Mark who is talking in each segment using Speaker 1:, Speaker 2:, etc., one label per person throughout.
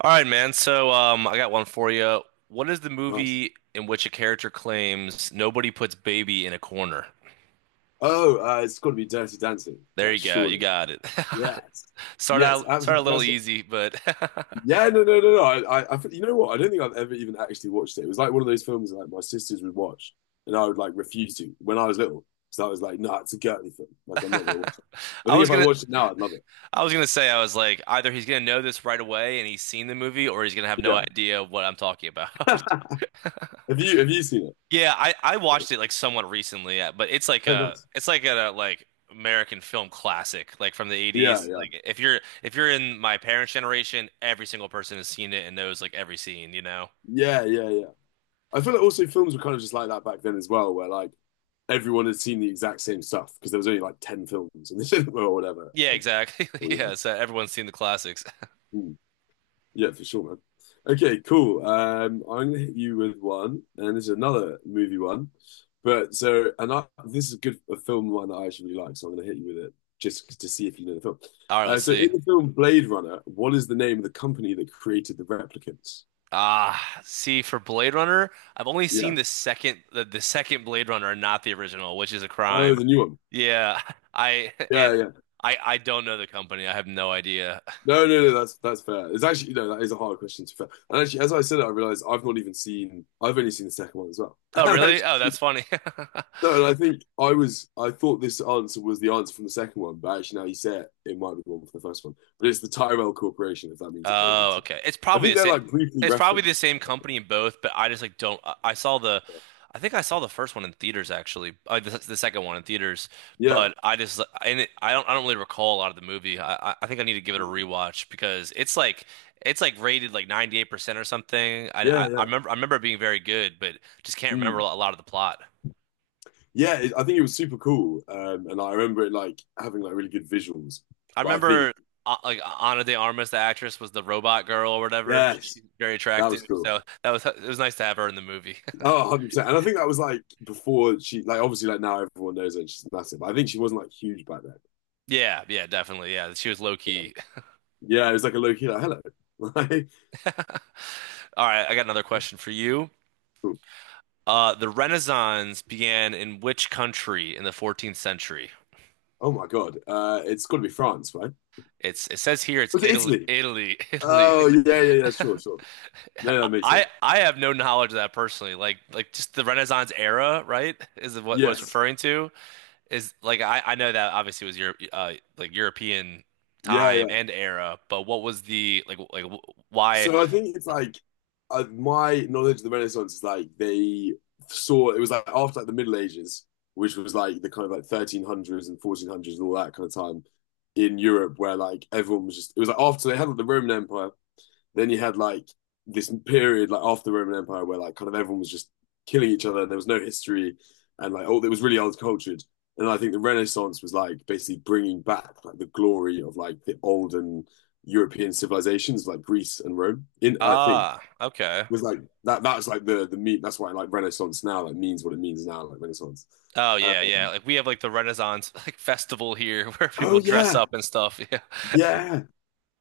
Speaker 1: All right, man. I got one for you. What is the
Speaker 2: Nice.
Speaker 1: movie in which a character claims nobody puts baby in a corner?
Speaker 2: Oh, it's got to be Dirty Dancing,
Speaker 1: There
Speaker 2: right?
Speaker 1: you go. You
Speaker 2: Surely.
Speaker 1: got it.
Speaker 2: Yes. Yes,
Speaker 1: Start a
Speaker 2: absolutely
Speaker 1: little
Speaker 2: classic.
Speaker 1: easy, but
Speaker 2: Yeah, no, no, no, no. Think- you know what? I don't think I've ever even actually watched it. It was like one of those films that like my sisters would watch, and I would like refuse to when I was little. So I was like, "Nah, it's a girly film. Like, I'm not gonna watch it." I
Speaker 1: I
Speaker 2: think
Speaker 1: was
Speaker 2: if I
Speaker 1: gonna,
Speaker 2: watched it now, I'd love it.
Speaker 1: I was gonna say, I was like, either he's gonna know this right away and he's seen the movie, or he's gonna have no
Speaker 2: Yeah.
Speaker 1: idea what I'm talking about.
Speaker 2: Have you seen
Speaker 1: Yeah, I
Speaker 2: it?
Speaker 1: watched it like somewhat recently, yeah, but it's like
Speaker 2: Oh,
Speaker 1: a
Speaker 2: nice.
Speaker 1: it's like a like American film classic, like from the
Speaker 2: Yeah,
Speaker 1: 80s.
Speaker 2: yeah,
Speaker 1: Like if you're in my parents' generation, every single person has seen it and knows like every scene.
Speaker 2: yeah, yeah, yeah. I feel like also films were kind of just like that back then as well, where like everyone had seen the exact same stuff because there was only like 10 films and the or whatever.
Speaker 1: Yeah,
Speaker 2: Like,
Speaker 1: exactly.
Speaker 2: oh yeah.
Speaker 1: Yeah, so everyone's seen the classics.
Speaker 2: Hmm. Yeah, for sure, man. Okay, cool. I'm gonna hit you with one, and this is another movie one. But so, this is a good a film one that I actually really like, so I'm gonna hit you with it just to see if you know the film.
Speaker 1: All right,
Speaker 2: Uh,
Speaker 1: let's
Speaker 2: so in
Speaker 1: see.
Speaker 2: the film Blade Runner, what is the name of the company that created the replicants?
Speaker 1: Ah, see for Blade Runner, I've only
Speaker 2: Yeah.
Speaker 1: seen the second Blade Runner and not the original, which is a
Speaker 2: Oh,
Speaker 1: crime.
Speaker 2: the new one.
Speaker 1: Yeah, I
Speaker 2: Yeah,
Speaker 1: and
Speaker 2: yeah.
Speaker 1: I don't know the company. I have no idea.
Speaker 2: No, no, no, that's fair. It's actually, no, that is a hard question to be fair. And actually, as I said it, I realized I've not even seen, I've only seen the second one as well.
Speaker 1: Oh,
Speaker 2: And
Speaker 1: really? Oh,
Speaker 2: actually,
Speaker 1: that's funny.
Speaker 2: no, and I think I was, I thought this answer was the answer from the second one, but actually now you say it, it might be the one for the first one. But it's the Tyrell Corporation, if that means anything
Speaker 1: Oh,
Speaker 2: to you.
Speaker 1: okay. It's
Speaker 2: I
Speaker 1: probably
Speaker 2: think
Speaker 1: the
Speaker 2: they're
Speaker 1: same.
Speaker 2: like briefly
Speaker 1: It's probably
Speaker 2: referenced.
Speaker 1: the same company in both, but I just like don't. I saw I think I saw the first one in theaters actually. The second one in theaters,
Speaker 2: Yeah,
Speaker 1: but I just and it, I don't. I don't really recall a lot of the movie. I think I need to give it a rewatch because it's like rated like 98% or something. I
Speaker 2: yeah,
Speaker 1: I, I
Speaker 2: yeah.
Speaker 1: remember I remember it being very good, but just can't remember
Speaker 2: Mm.
Speaker 1: a lot of the plot.
Speaker 2: Yeah, it, I think it was super cool. And I remember it like having like really good visuals.
Speaker 1: I
Speaker 2: But I think,
Speaker 1: remember like Ana de Armas, the actress, was the robot girl or whatever.
Speaker 2: yes,
Speaker 1: She's very
Speaker 2: that
Speaker 1: attractive,
Speaker 2: was cool.
Speaker 1: so that was it was nice to have her in the movie.
Speaker 2: Oh, 100%. And I think that was like before she like obviously like now everyone knows her and she's massive. But I think she wasn't like huge back then.
Speaker 1: Yeah, yeah, definitely. Yeah, she was low key.
Speaker 2: Yeah, it was like a low key like hello. Like,
Speaker 1: All right, I got another question for you. The Renaissance began in which country in the 14th century?
Speaker 2: oh my God. It's gotta be France, right?
Speaker 1: It says here it's
Speaker 2: Was it
Speaker 1: Italy,
Speaker 2: Italy?
Speaker 1: Italy, Italy.
Speaker 2: Oh yeah, yeah, yeah, sure, sure. No, that makes sense.
Speaker 1: I have no knowledge of that personally. Like just the Renaissance era, right? Is what it's
Speaker 2: Yes.
Speaker 1: referring to. Is like I know that obviously was Europe, like European
Speaker 2: Yeah,
Speaker 1: time
Speaker 2: yeah.
Speaker 1: and era, but what was the like why?
Speaker 2: So I think it's like my knowledge of the Renaissance is like they saw it was like after like the Middle Ages, which was like the kind of like 1300s and 1400s and all that kind of time in Europe, where like everyone was just it was like after they had like, the Roman Empire, then you had like this period like after the Roman Empire where like kind of everyone was just killing each other. There was no history, and like oh, it was really old cultured. And I think the Renaissance was like basically bringing back like the glory of like the olden European civilizations like Greece and Rome. In I think
Speaker 1: Ah, okay.
Speaker 2: was like that. That's like the meat. That's why like Renaissance now like means what it means now like Renaissance.
Speaker 1: Oh yeah, yeah.
Speaker 2: Um,
Speaker 1: Like we have like the Renaissance like festival here where
Speaker 2: oh
Speaker 1: people dress
Speaker 2: yeah,
Speaker 1: up and stuff. Yeah.
Speaker 2: yeah,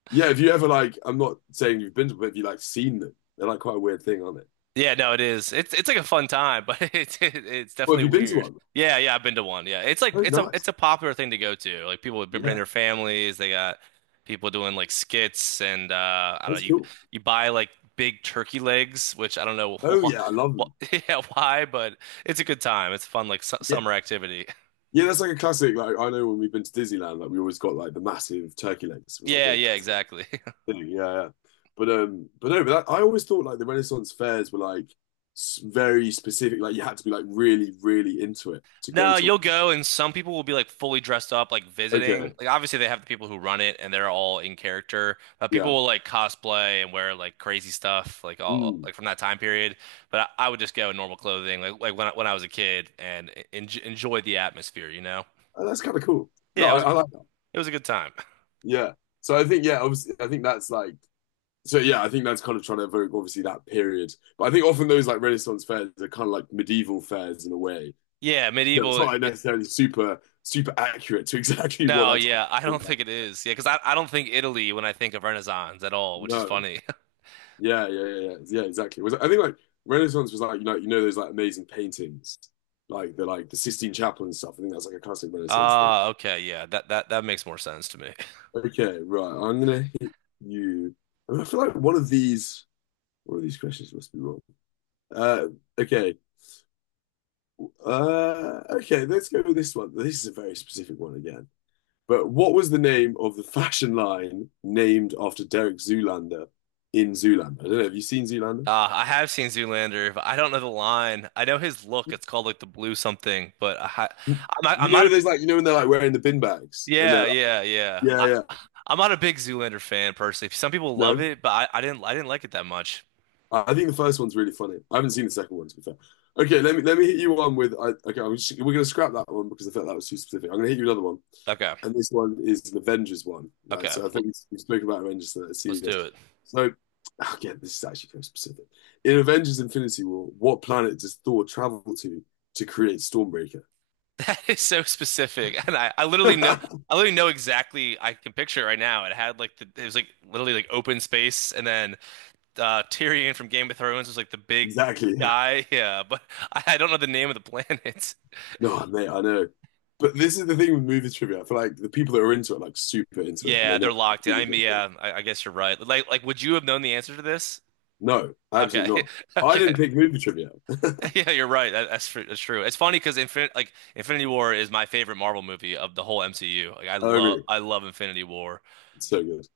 Speaker 2: yeah. If you ever like, I'm not saying you've been to, but have you like seen them? They're like quite a weird thing, aren't they?
Speaker 1: Yeah, no, it is. It's like a fun time, but it's
Speaker 2: Well, have
Speaker 1: definitely
Speaker 2: you been to
Speaker 1: weird.
Speaker 2: one?
Speaker 1: Yeah, yeah, I've been to one. Yeah. It's like
Speaker 2: Oh,
Speaker 1: it's
Speaker 2: nice.
Speaker 1: a popular thing to go to. Like people have been bringing
Speaker 2: Yeah,
Speaker 1: their families, they got people doing like skits and I don't know,
Speaker 2: that's cool.
Speaker 1: you buy like big turkey legs, which I don't know
Speaker 2: Oh
Speaker 1: why,
Speaker 2: yeah, I love them.
Speaker 1: yeah, why, but it's a good time. It's fun like su
Speaker 2: Yeah,
Speaker 1: summer activity.
Speaker 2: yeah, that's like a classic. Like I know when we've been to Disneyland, like we always got like the massive turkey legs. It was like
Speaker 1: Yeah,
Speaker 2: a
Speaker 1: yeah,
Speaker 2: classic
Speaker 1: exactly.
Speaker 2: thing. Yeah, yeah. But no, but that, I always thought like the Renaissance fairs were like s- very specific. Like you had to be like really, really into it to go
Speaker 1: No,
Speaker 2: to
Speaker 1: you'll go, and some people will be like fully dressed up, like
Speaker 2: one. Okay,
Speaker 1: visiting. Like obviously they have the people who run it, and they're all in character. But people
Speaker 2: yeah,
Speaker 1: will like cosplay and wear like crazy stuff, like all
Speaker 2: mm.
Speaker 1: like from that time period. But I would just go in normal clothing, like when I was a kid, and en enjoy the atmosphere.
Speaker 2: Oh, that's kind of cool. No,
Speaker 1: Yeah,
Speaker 2: I like that.
Speaker 1: it was a good time.
Speaker 2: Yeah. So I think yeah, obviously, I think that's like so yeah, I think that's kind of trying to evoke obviously that period. But I think often those like Renaissance fairs are kind of like medieval fairs in a way.
Speaker 1: Yeah,
Speaker 2: You know, it's
Speaker 1: medieval.
Speaker 2: not like necessarily super super accurate to exactly what
Speaker 1: No,
Speaker 2: that time
Speaker 1: yeah, I
Speaker 2: was
Speaker 1: don't think it
Speaker 2: like.
Speaker 1: is. Yeah, because I don't think Italy when I think of Renaissance at all, which is
Speaker 2: No,
Speaker 1: funny.
Speaker 2: yeah, yeah, yeah, yeah, yeah, exactly. It was I think like Renaissance was like you know those like amazing paintings, like the Sistine Chapel and stuff. I think that's like a classic Renaissance thing.
Speaker 1: Ah, okay, yeah, that makes more sense to me.
Speaker 2: Okay, right. I'm gonna hit you. I mean, I feel like one of these questions must be wrong. Uh, okay. Okay, let's go with this one. This is a very specific one again. But what was the name of the fashion line named after Derek Zoolander in Zoolander? I don't know. Have you seen Zoolander?
Speaker 1: I have seen Zoolander, but I don't know the line. I know his look. It's called like the blue something, but
Speaker 2: You
Speaker 1: I'm not
Speaker 2: know,
Speaker 1: a,
Speaker 2: there's like, you know, when they're like wearing the bin bags and they're
Speaker 1: yeah,
Speaker 2: like,
Speaker 1: yeah, yeah.
Speaker 2: yeah, yeah,
Speaker 1: I'm not a big Zoolander fan personally. Some people love
Speaker 2: no.
Speaker 1: it, but I didn't like it that much.
Speaker 2: I think the first one's really funny. I haven't seen the second one, to be fair. Okay, let me hit you one with I, okay. I'm just, we're gonna scrap that one because I felt that was too specific. I'm gonna hit you another one,
Speaker 1: Okay,
Speaker 2: and this one is an Avengers one, right?
Speaker 1: okay,
Speaker 2: So I
Speaker 1: well,
Speaker 2: think we spoke about Avengers, so let's see
Speaker 1: let's
Speaker 2: this.
Speaker 1: do it.
Speaker 2: So again, this is actually very specific. In Avengers: Infinity War, what planet does Thor travel to create Stormbreaker?
Speaker 1: That is so specific, and I literally know exactly. I can picture it right now. It had it was like literally like open space, and then Tyrion from Game of Thrones was like the big
Speaker 2: Exactly. Yeah.
Speaker 1: guy. Yeah, but I don't know the name of the planet.
Speaker 2: No, mate, I know. But this is the thing with movie trivia. I feel like the people that are into it, like super into it, and
Speaker 1: Yeah,
Speaker 2: they know
Speaker 1: they're locked in.
Speaker 2: all
Speaker 1: I
Speaker 2: these
Speaker 1: mean,
Speaker 2: little things.
Speaker 1: yeah, I guess you're right. Would you have known the answer to this?
Speaker 2: No,
Speaker 1: Okay,
Speaker 2: absolutely not. I didn't
Speaker 1: okay.
Speaker 2: pick movie trivia.
Speaker 1: Yeah, you're right. That's true. That's true. It's funny because Infinity War is my favorite Marvel movie of the whole MCU. Like,
Speaker 2: Oh, really?
Speaker 1: I love Infinity War,
Speaker 2: It's so good.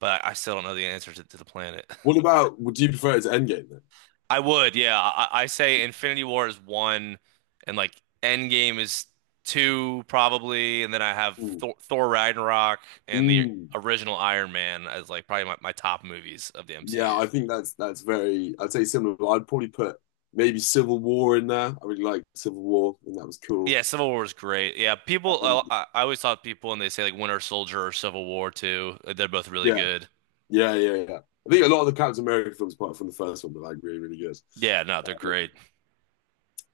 Speaker 1: but I still don't know the answer to the planet.
Speaker 2: What about, would you prefer it to Endgame then?
Speaker 1: I would, yeah. I say Infinity War is one, and like Endgame is two probably, and then I have
Speaker 2: Mm.
Speaker 1: Thor Ragnarok and the
Speaker 2: Mm.
Speaker 1: original Iron Man as like probably my top movies of the
Speaker 2: Yeah,
Speaker 1: MCU.
Speaker 2: I think that's very, I'd say similar, but I'd probably put maybe Civil War in there. I really liked Civil War, and that was cool.
Speaker 1: Yeah, Civil War is great. Yeah, people.
Speaker 2: And
Speaker 1: I always thought people when they say like Winter Soldier or Civil War too, they're both really
Speaker 2: yeah,
Speaker 1: good.
Speaker 2: yeah, yeah, yeah. I think a lot of the Captain America films, apart from the first one, were like really, really good.
Speaker 1: Yeah, no, they're
Speaker 2: Um,
Speaker 1: great.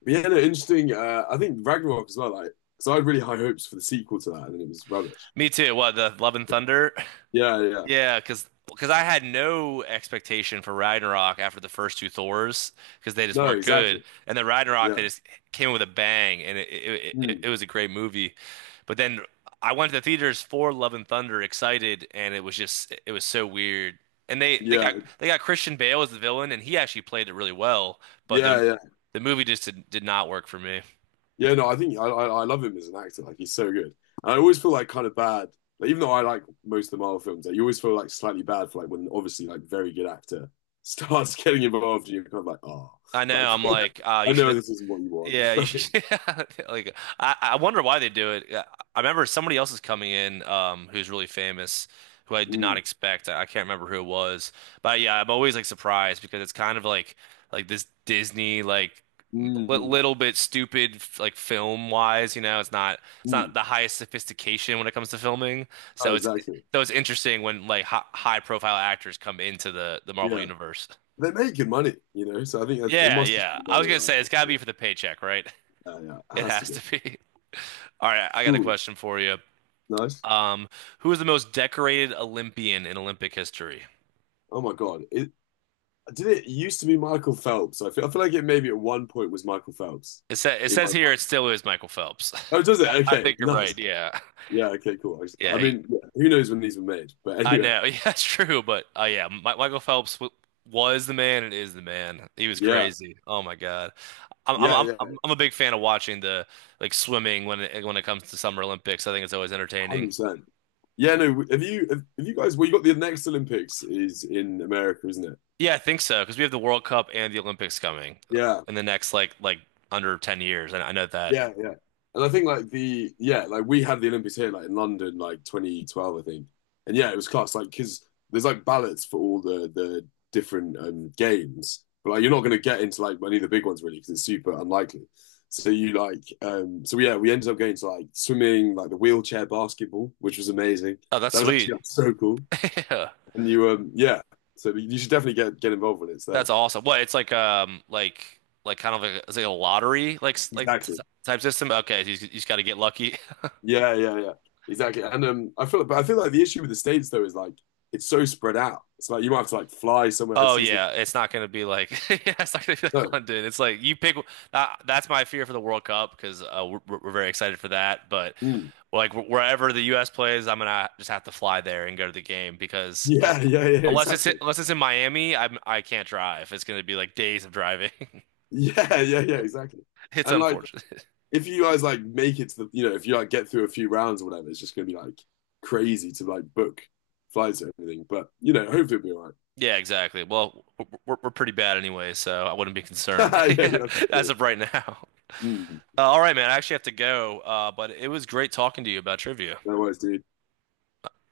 Speaker 2: but yeah, no, interesting. I think Ragnarok as well, like, because I had really high hopes for the sequel to that, and then it was rubbish.
Speaker 1: Me too. What, the Love and Thunder?
Speaker 2: Yeah, yeah, yeah.
Speaker 1: Yeah, because I had no expectation for Ragnarok after the first two Thors because they just
Speaker 2: No,
Speaker 1: weren't good,
Speaker 2: exactly.
Speaker 1: and then Ragnarok
Speaker 2: Yeah.
Speaker 1: they just came with a bang, and it it, it
Speaker 2: Mm.
Speaker 1: it was a great movie. But then I went to the theaters for Love and Thunder excited, and it was so weird. And
Speaker 2: Yeah,
Speaker 1: they got Christian Bale as the villain, and he actually played it really well, but
Speaker 2: yeah, yeah,
Speaker 1: the movie just did not work for me.
Speaker 2: yeah. No, I think I love him as an actor. Like he's so good. And I always feel like kind of bad. Like even though I like most of the Marvel films, like, you always feel like slightly bad for like when obviously like very good actor starts getting involved, and you're kind of like, oh,
Speaker 1: I
Speaker 2: like
Speaker 1: know. I'm like,
Speaker 2: I
Speaker 1: you
Speaker 2: know
Speaker 1: should.
Speaker 2: this isn't what you want.
Speaker 1: Yeah,
Speaker 2: It's
Speaker 1: you
Speaker 2: like,
Speaker 1: should. Yeah, like, I wonder why they do it. I remember somebody else is coming in, who's really famous, who I did not
Speaker 2: mm,
Speaker 1: expect. I can't remember who it was, but yeah, I'm always like surprised because it's kind of like this Disney like li
Speaker 2: mm,
Speaker 1: little bit stupid like film wise. You know, it's not
Speaker 2: mm.
Speaker 1: the highest sophistication when it comes to filming.
Speaker 2: Oh,
Speaker 1: So it's
Speaker 2: exactly.
Speaker 1: so it's interesting when like hi high profile actors come into the Marvel
Speaker 2: Yeah,
Speaker 1: universe.
Speaker 2: they're making money. So I think that's, it
Speaker 1: Yeah,
Speaker 2: must just
Speaker 1: yeah.
Speaker 2: be
Speaker 1: I was
Speaker 2: money,
Speaker 1: gonna
Speaker 2: right?
Speaker 1: say it's gotta be for the paycheck, right?
Speaker 2: Yeah, yeah, it
Speaker 1: It
Speaker 2: has to
Speaker 1: has
Speaker 2: be.
Speaker 1: to be. All right, I got a
Speaker 2: Cool,
Speaker 1: question for you.
Speaker 2: nice.
Speaker 1: Um, who is the most decorated Olympian in Olympic history?
Speaker 2: Oh my God, it, did it used to be Michael Phelps? I feel like it maybe at one point was Michael Phelps
Speaker 1: It
Speaker 2: in my
Speaker 1: says here
Speaker 2: mind.
Speaker 1: it still is Michael Phelps.
Speaker 2: Oh, does it?
Speaker 1: I
Speaker 2: Okay,
Speaker 1: think you're
Speaker 2: nice.
Speaker 1: right. Yeah.
Speaker 2: Yeah, okay, cool. I
Speaker 1: Yeah, he-
Speaker 2: mean, yeah, who knows when these were made? But
Speaker 1: I
Speaker 2: anyway,
Speaker 1: know. Yeah, that's true, but yeah, Michael Phelps w was the man and is the man. He was
Speaker 2: yeah,
Speaker 1: crazy. Oh my God. I'm I'm
Speaker 2: yeah,
Speaker 1: I'm
Speaker 2: yeah,
Speaker 1: I'm I'm a big fan of watching the like swimming when it comes to Summer Olympics. I think it's always entertaining.
Speaker 2: 100%. Yeah, no, have you guys, well, you got the next Olympics is in America, isn't it?
Speaker 1: Yeah, I think so because we have the World Cup and the Olympics coming
Speaker 2: Yeah.
Speaker 1: in the next like under 10 years. And I know that.
Speaker 2: Yeah, yeah. And I think like the yeah, like we had the Olympics here like in London like 2012 I think. And yeah, it was class like cuz there's like ballots for all the different games. But like you're not going to get into like any of the big ones really cuz it's super unlikely. So you like so yeah, we ended up going to like swimming, like the wheelchair basketball, which was amazing.
Speaker 1: Oh, that's
Speaker 2: That was
Speaker 1: sweet.
Speaker 2: actually like, so cool.
Speaker 1: Yeah.
Speaker 2: And you yeah, so you should definitely get involved when it's there.
Speaker 1: That's awesome. What, it's like it's like a lottery like s- like t
Speaker 2: Exactly.
Speaker 1: type system. Okay, so you just got to get lucky.
Speaker 2: Yeah, yeah, yeah. Exactly. And I feel, but I feel like the issue with the States though is like it's so spread out. It's like you might have to like fly somewhere and
Speaker 1: Oh
Speaker 2: see some.
Speaker 1: yeah, it's not going to be like yeah, it's not going to be like
Speaker 2: No.
Speaker 1: London. It's like you pick. That's my fear for the World Cup because we're very excited for that. But
Speaker 2: Mm.
Speaker 1: like wherever the U.S. plays, I'm gonna just have to fly there and go to the game
Speaker 2: Yeah, yeah, yeah.
Speaker 1: unless it's
Speaker 2: Exactly.
Speaker 1: unless it's in Miami, I can't drive. It's going to be like days of driving.
Speaker 2: Yeah, yeah, yeah. Exactly.
Speaker 1: It's
Speaker 2: And like,
Speaker 1: unfortunate.
Speaker 2: if you guys like make it to the, you know, if you like get through a few rounds or whatever, it's just gonna be like crazy to like book flights and everything. But you know, hopefully it'll be all right.
Speaker 1: Yeah, exactly. Well, we're pretty bad anyway, so I wouldn't be concerned
Speaker 2: Yeah, yeah. That's
Speaker 1: as
Speaker 2: it.
Speaker 1: of right now.
Speaker 2: Mm.
Speaker 1: All right, man. I actually have to go. But it was great talking to you about trivia.
Speaker 2: No worries, dude.